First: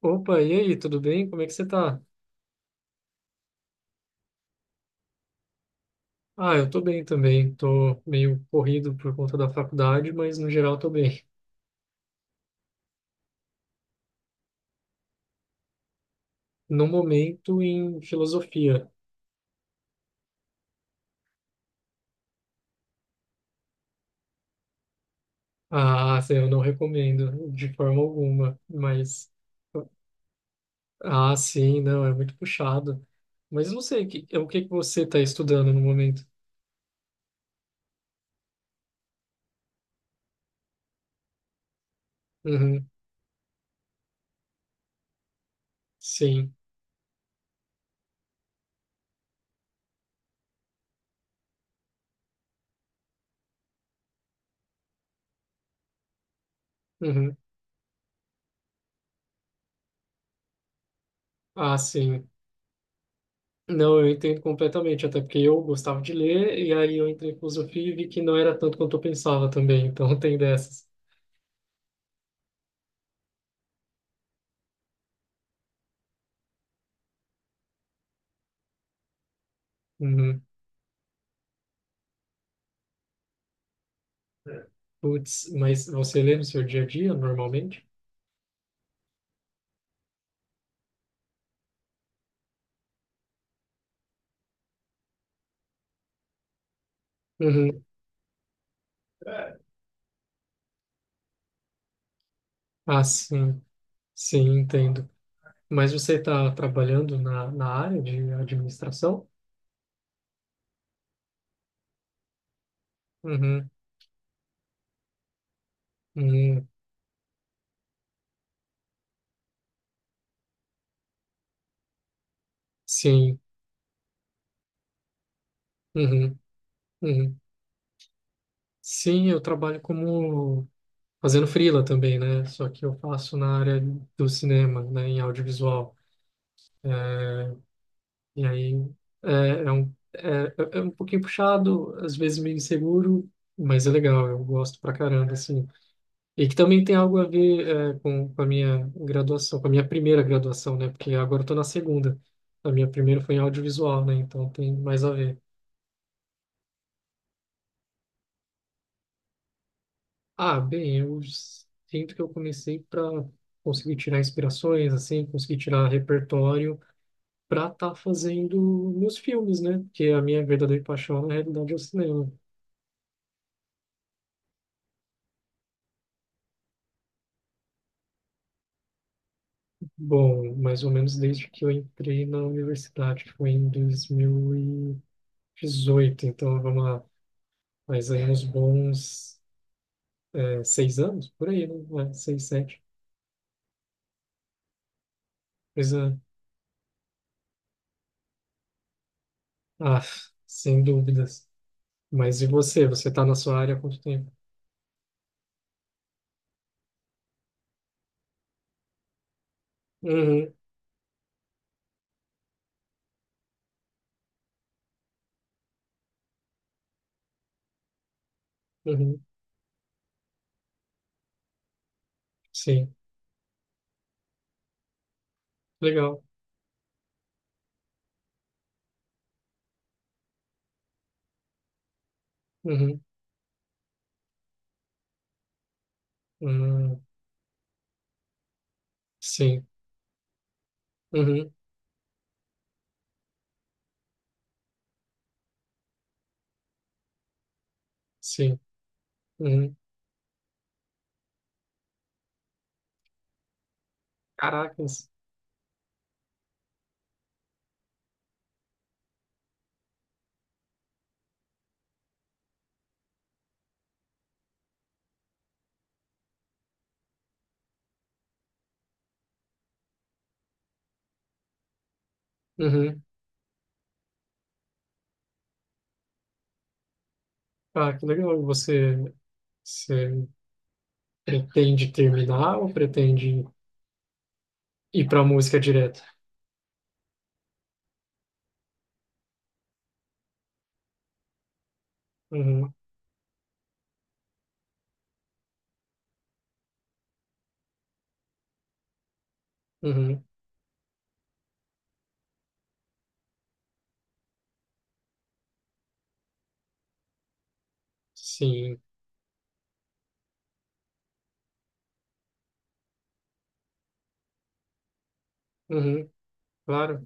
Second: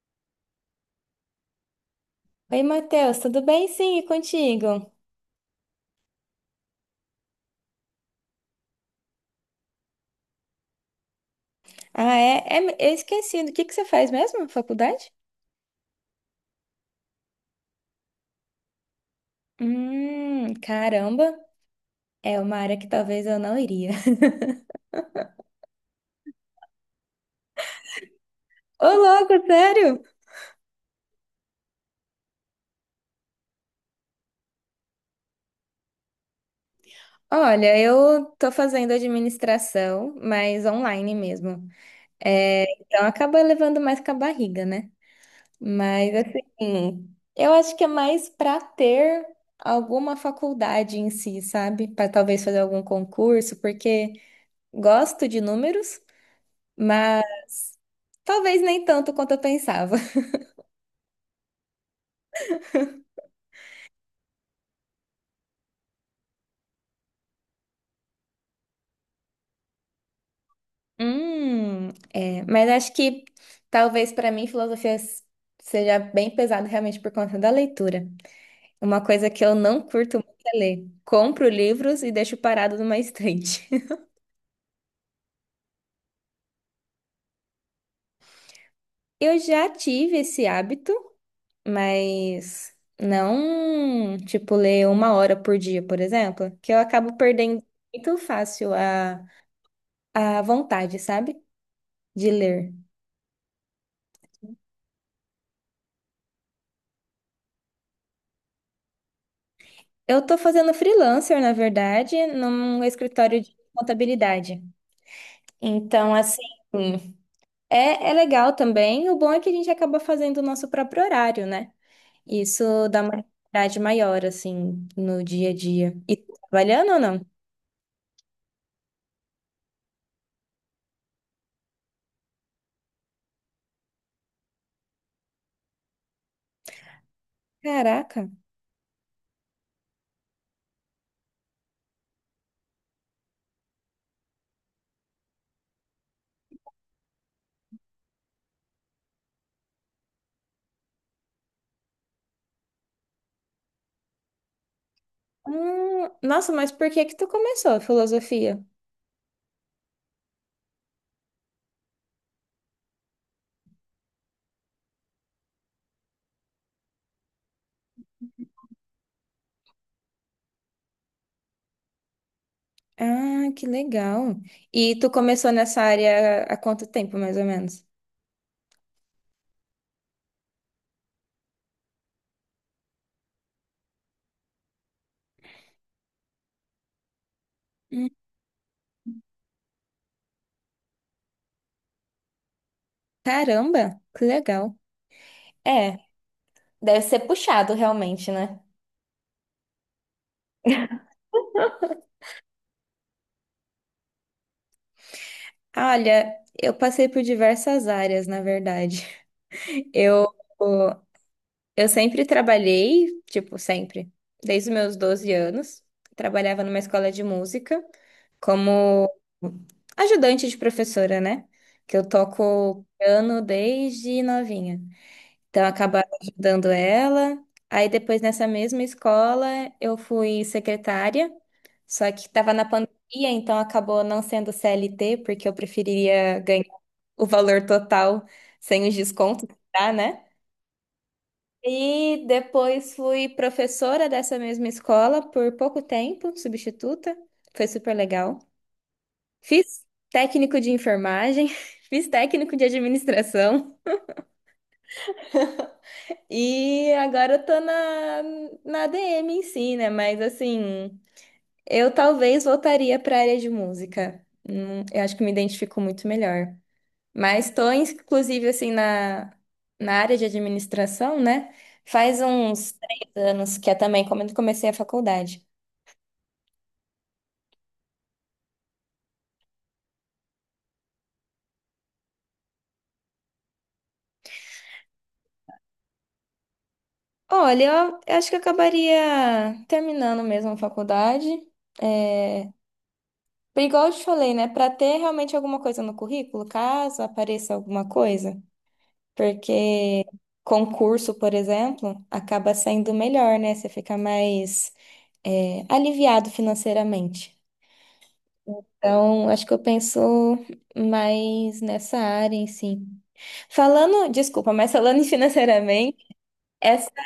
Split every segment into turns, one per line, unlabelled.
Opa, e aí, tudo bem? Como é que você tá?
Oi, Matheus, tudo bem? Sim, e contigo?
Ah, eu tô bem também. Tô meio corrido por conta da faculdade, mas no geral tô bem.
Ah, eu esqueci. O que que você faz mesmo na faculdade?
No momento, em filosofia.
Caramba, é uma área que talvez eu não iria.
Ah, sim, eu não recomendo de forma alguma,
Ô,
mas...
louco, sério?
Ah, sim, não, é muito puxado. Mas eu não sei, é o que que você tá estudando no momento?
Olha, eu tô fazendo administração, mas online mesmo. É,
Uhum,
então acaba levando mais com a barriga, né? Mas
sim.
assim, eu acho que é mais pra ter alguma faculdade em si, sabe? Pra talvez fazer algum concurso, porque gosto de números. Mas
Uhum.
talvez nem tanto quanto eu pensava.
Ah, sim. Não, eu entendo completamente, até porque eu gostava de ler, e aí eu entrei em filosofia e vi que não era tanto quanto eu pensava também, então tem dessas.
É, mas acho que talvez para mim filosofia seja bem pesado realmente por conta da leitura. Uma coisa que eu não curto muito
Uhum.
é ler. Compro livros e deixo parado numa estante.
Putz, mas você lê no seu dia a dia normalmente?
Eu já tive esse hábito, mas não, tipo, ler uma hora por dia, por exemplo, que eu acabo perdendo
Uhum.
muito fácil a vontade, sabe? De ler.
Ah, sim, sim, entendo. Mas você está trabalhando na área de administração?
Eu tô fazendo freelancer, na verdade, num escritório de
Uhum.
contabilidade. Então, assim,
Uhum.
é legal também. O bom é que a gente acaba fazendo o nosso próprio horário, né? Isso dá uma
Sim.
liberdade maior, assim, no dia a dia. E tu
Uhum.
tá trabalhando ou não?
Uhum. Sim, eu trabalho como fazendo freela também, né? Só que eu faço na área do cinema, né? Em audiovisual. É.
Caraca.
E aí é, é um, é, é um pouquinho puxado, às vezes meio inseguro, mas é legal, eu gosto pra caramba, assim. E que também tem algo a ver com a minha graduação, com a minha primeira graduação, né? Porque agora eu tô na segunda. A minha primeira foi em audiovisual, né? Então tem mais a ver.
Nossa, mas por que que tu começou a filosofia?
Ah, bem, eu sinto que eu comecei para conseguir tirar inspirações, assim, conseguir tirar repertório para estar fazendo meus filmes, né? Porque a minha verdadeira paixão, na realidade, é o cinema.
Ah, que legal. E tu começou nessa área há quanto tempo, mais ou menos?
Bom, mais ou menos desde que eu entrei na universidade, que foi em 2018, então vamos lá,
Hum,
faz aí uns bons. 6 anos, por aí, né? É, seis, sete.
Caramba, que legal. É,
Coisa.
deve ser puxado realmente, né?
Ah, sem dúvidas. Mas e você? Você está na sua área há quanto tempo?
Olha, eu passei por diversas áreas, na verdade. Eu,
Uhum,
eu sempre trabalhei, tipo, sempre, desde os meus 12 anos. Trabalhava numa escola de música como
uhum,
ajudante de professora, né? Que eu toco
sim.
piano desde novinha. Então, acabaram
Legal.
ajudando ela. Aí, depois, nessa mesma escola, eu fui secretária, só que estava na pandemia,
Uhum,
então acabou não sendo CLT, porque eu preferiria ganhar
uhum,
o valor total sem os descontos, que
sim.
dá, né?
Uhum,
E depois fui professora dessa mesma escola por pouco tempo, substituta. Foi super legal.
sim. Uhum.
Fiz técnico de enfermagem, fiz técnico de administração.
Caracas.
E agora eu tô na DM em si, né? Mas assim, eu talvez voltaria pra área de música. Eu acho que me identifico muito melhor. Mas tô, inclusive, assim, na área de administração, né? Faz uns
Uhum.
3 anos que é também quando comecei a faculdade.
Ah, que legal. Você pretende terminar ou pretende ir para a música direto?
Olha, eu acho que eu acabaria terminando mesmo a faculdade. É,
Uhum,
igual eu te falei, né? Pra ter realmente alguma coisa no currículo, caso apareça alguma coisa. Porque
uhum,
concurso, por exemplo, acaba saindo melhor, né? Você fica mais aliviado financeiramente.
sim.
Então, acho que eu penso mais nessa área em si. Falando, desculpa, mas falando em financeiramente,
Uhum,
essa
claro.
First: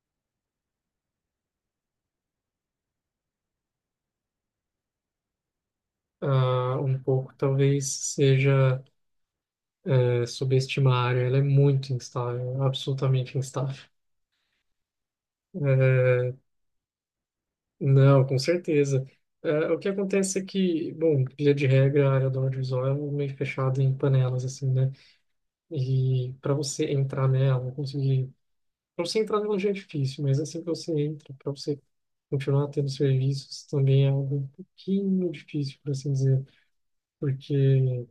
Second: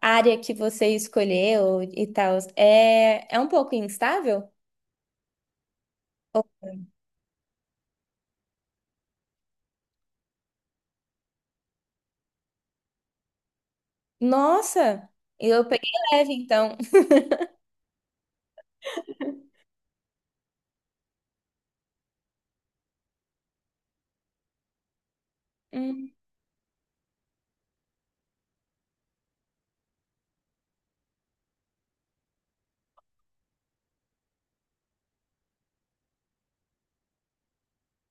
área que você escolheu e tal, é um pouco instável?
Ah, um pouco talvez seja. Subestimar a área, ela é muito instável, absolutamente instável.
Nossa, eu peguei leve,
É,
então.
não, com certeza. É, o que acontece é que, bom, via de regra, a área do audiovisual é meio fechada em panelas, assim, né?
Hum,
E para você entrar nela, conseguir. Para você entrar nela já é difícil, mas assim que você entra, para você continuar tendo serviços, também é algo um pouquinho difícil, por assim dizer, porque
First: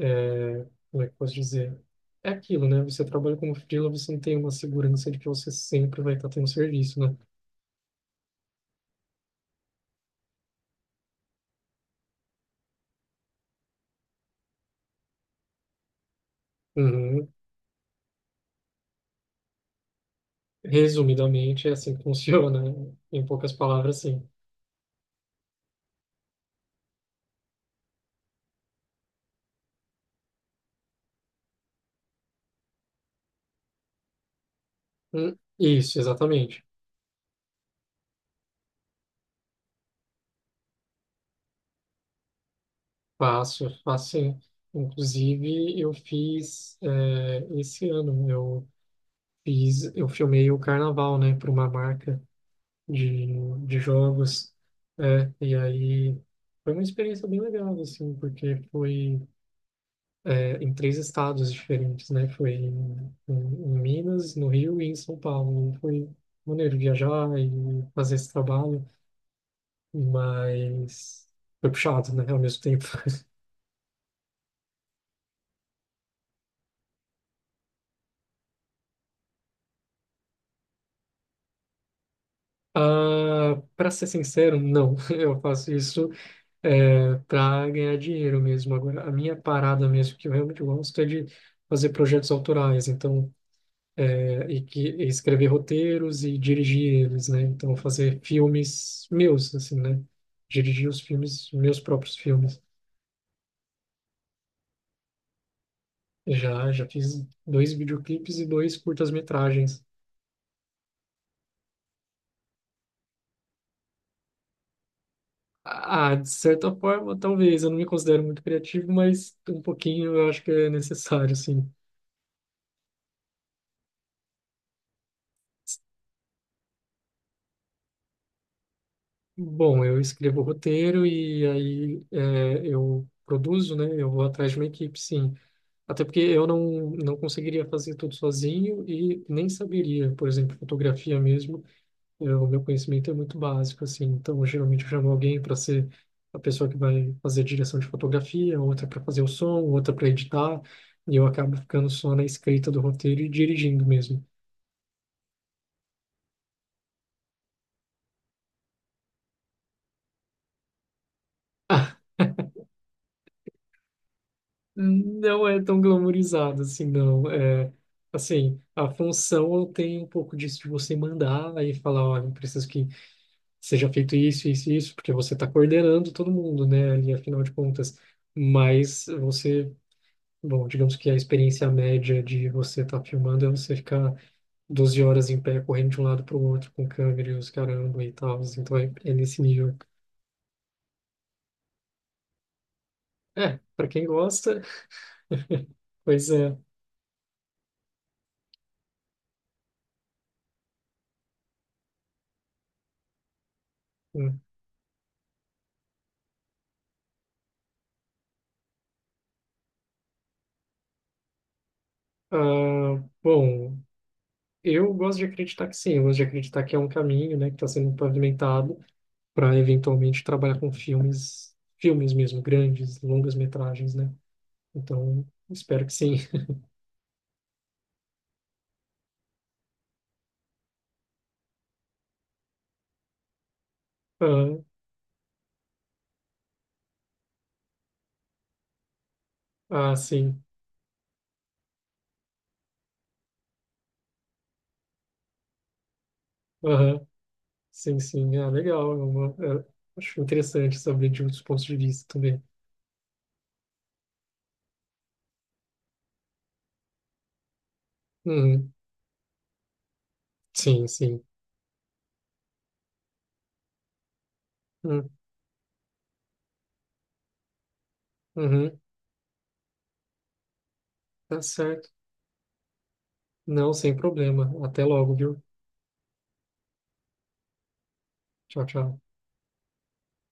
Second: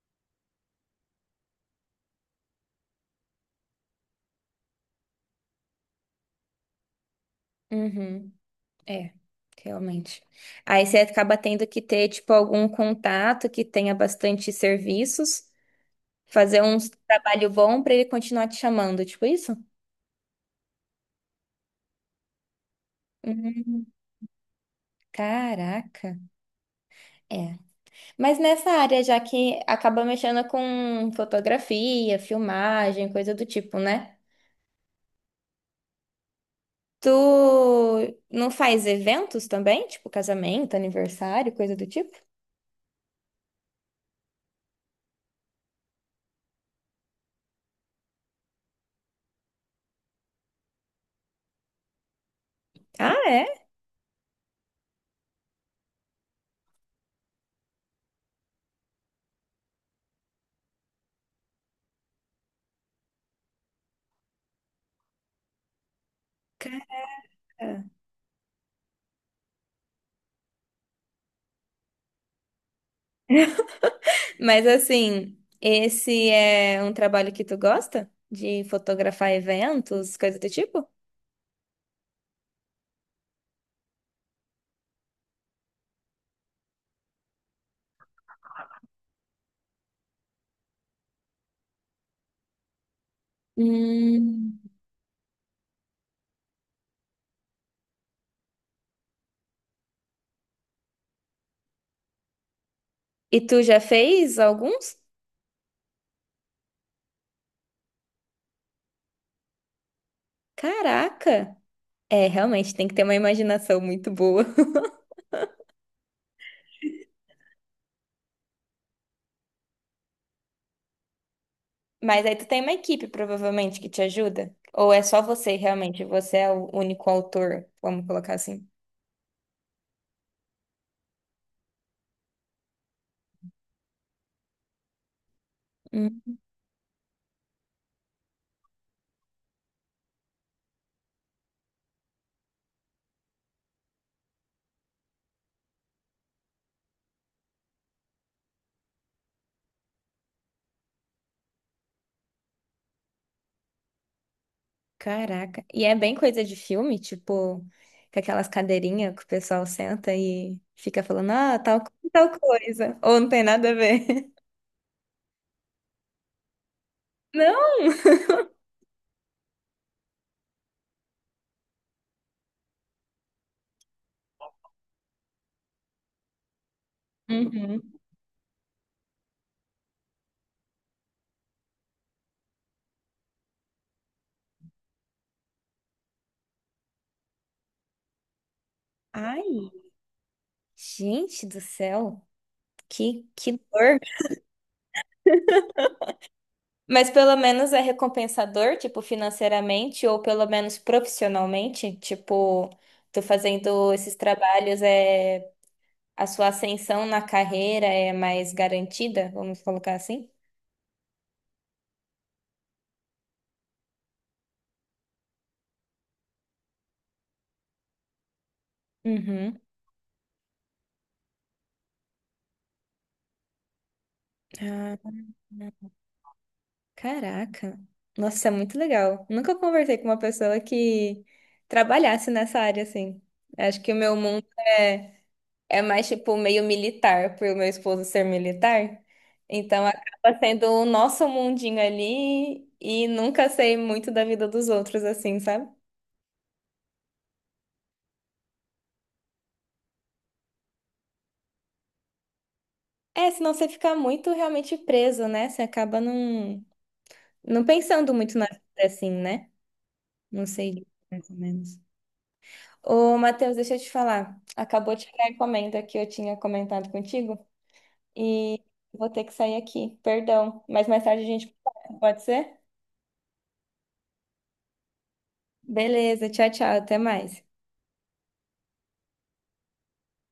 é, como é que eu posso dizer? É aquilo, né? Você trabalha como freela, você não tem uma segurança de que você sempre vai estar tendo serviço, né?
uhum. É, realmente. Aí você acaba tendo que ter, tipo, algum contato que tenha bastante serviços, fazer um
Uhum.
trabalho bom para ele continuar te chamando, tipo isso?
Resumidamente, é assim que funciona, né? Em poucas
Hum,
palavras, sim.
caraca. É. Mas nessa área, já que acaba mexendo com fotografia, filmagem, coisa do tipo, né?
Isso, exatamente.
Tu não faz eventos também? Tipo casamento, aniversário, coisa do tipo?
Faço, faço sim. Inclusive, esse ano, eu filmei o carnaval, né? Para uma marca
Ah,
de,
é?
de jogos, e aí foi uma experiência bem legal, assim, porque foi em três estados diferentes, né? Foi em Minas, no Rio e em São Paulo. Foi maneiro viajar e
Cara.
fazer esse trabalho, mas foi puxado, né? Ao mesmo tempo.
Mas assim, esse é um trabalho que tu gosta? De fotografar eventos, coisa do tipo?
Ah, para ser sincero, não. Eu faço isso para ganhar dinheiro mesmo. Agora, a minha parada mesmo que eu realmente gosto é de fazer projetos autorais. Então é, e
Hum.
que e escrever roteiros e dirigir eles, né? Então fazer filmes meus, assim, né? Dirigir os filmes, meus próprios filmes.
E tu já fez alguns?
Já fiz dois videoclipes e dois curtas-metragens.
Caraca! É, realmente, tem que ter uma imaginação muito boa.
Ah, de certa forma, talvez. Eu não me considero muito criativo, mas um pouquinho eu acho que é necessário, assim.
Mas aí tu tem uma equipe, provavelmente, que te ajuda? Ou é só você, realmente? Você é o único autor, vamos colocar assim.
Bom, eu escrevo o roteiro e aí eu produzo, né? Eu vou atrás de uma equipe, sim. Até porque eu não conseguiria fazer tudo sozinho e nem saberia, por exemplo, fotografia mesmo. O meu conhecimento é muito básico, assim. Então, geralmente eu chamo alguém para ser a pessoa que vai fazer a direção de fotografia, outra para fazer o som, outra para editar. E eu acabo ficando só na escrita do roteiro e dirigindo mesmo.
Caraca. E é bem coisa de filme, tipo, com aquelas cadeirinhas que o pessoal senta e fica falando, ah, tal,
Ah,
tal coisa. Ou não tem nada a ver.
não é tão glamourizado assim, não. É,
Não?
assim, a função tem um pouco disso de você mandar e falar: olha, eu preciso que seja feito isso, isso, e isso, porque você está coordenando todo mundo, né, ali, afinal de contas.
Uhum.
Mas você, bom, digamos que a experiência média de você estar filmando é você ficar 12 horas em pé, correndo de um lado para o outro, com câmera e os caramba e tal. Então é nesse
Ai,
nível.
gente do céu. Que
É, para
dor.
quem gosta, pois é.
Mas pelo menos é recompensador, tipo, financeiramente ou pelo menos profissionalmente. Tipo, tu fazendo esses
Hum.
trabalhos, a sua ascensão na carreira é mais garantida, vamos colocar assim?
Ah, bom, eu gosto de acreditar que sim, eu gosto de acreditar que é um caminho, né, que está sendo pavimentado. Para
Uhum.
eventualmente trabalhar com filmes, filmes mesmo, grandes, longas metragens, né?
Ah.
Então, espero que sim.
Caraca, nossa, isso é muito legal. Nunca conversei com uma pessoa que trabalhasse nessa área assim. Acho que o meu mundo
Aham.
é, é mais tipo meio militar, por meu esposo ser militar. Então
Ah,
acaba
sim.
sendo o nosso mundinho ali e nunca sei muito da vida dos outros assim, sabe?
Aham. Sim, sim. Ah, legal. É- Acho interessante saber de outros pontos de vista também.
É, senão você fica muito realmente preso, né? Você acaba não pensando muito na vida
Uhum.
assim, né? Não sei,
Sim, sim.
mais ou menos. Ô, Matheus, deixa eu te falar. Acabou de
Hum,
chegar a encomenda que eu tinha comentado contigo e
Uhum.
vou ter que sair aqui. Perdão, mas mais tarde a
Tá
gente
certo.
conversa, pode ser?
Não, sem problema. Até logo, viu?
Beleza, tchau, tchau, até mais.
Tchau, tchau.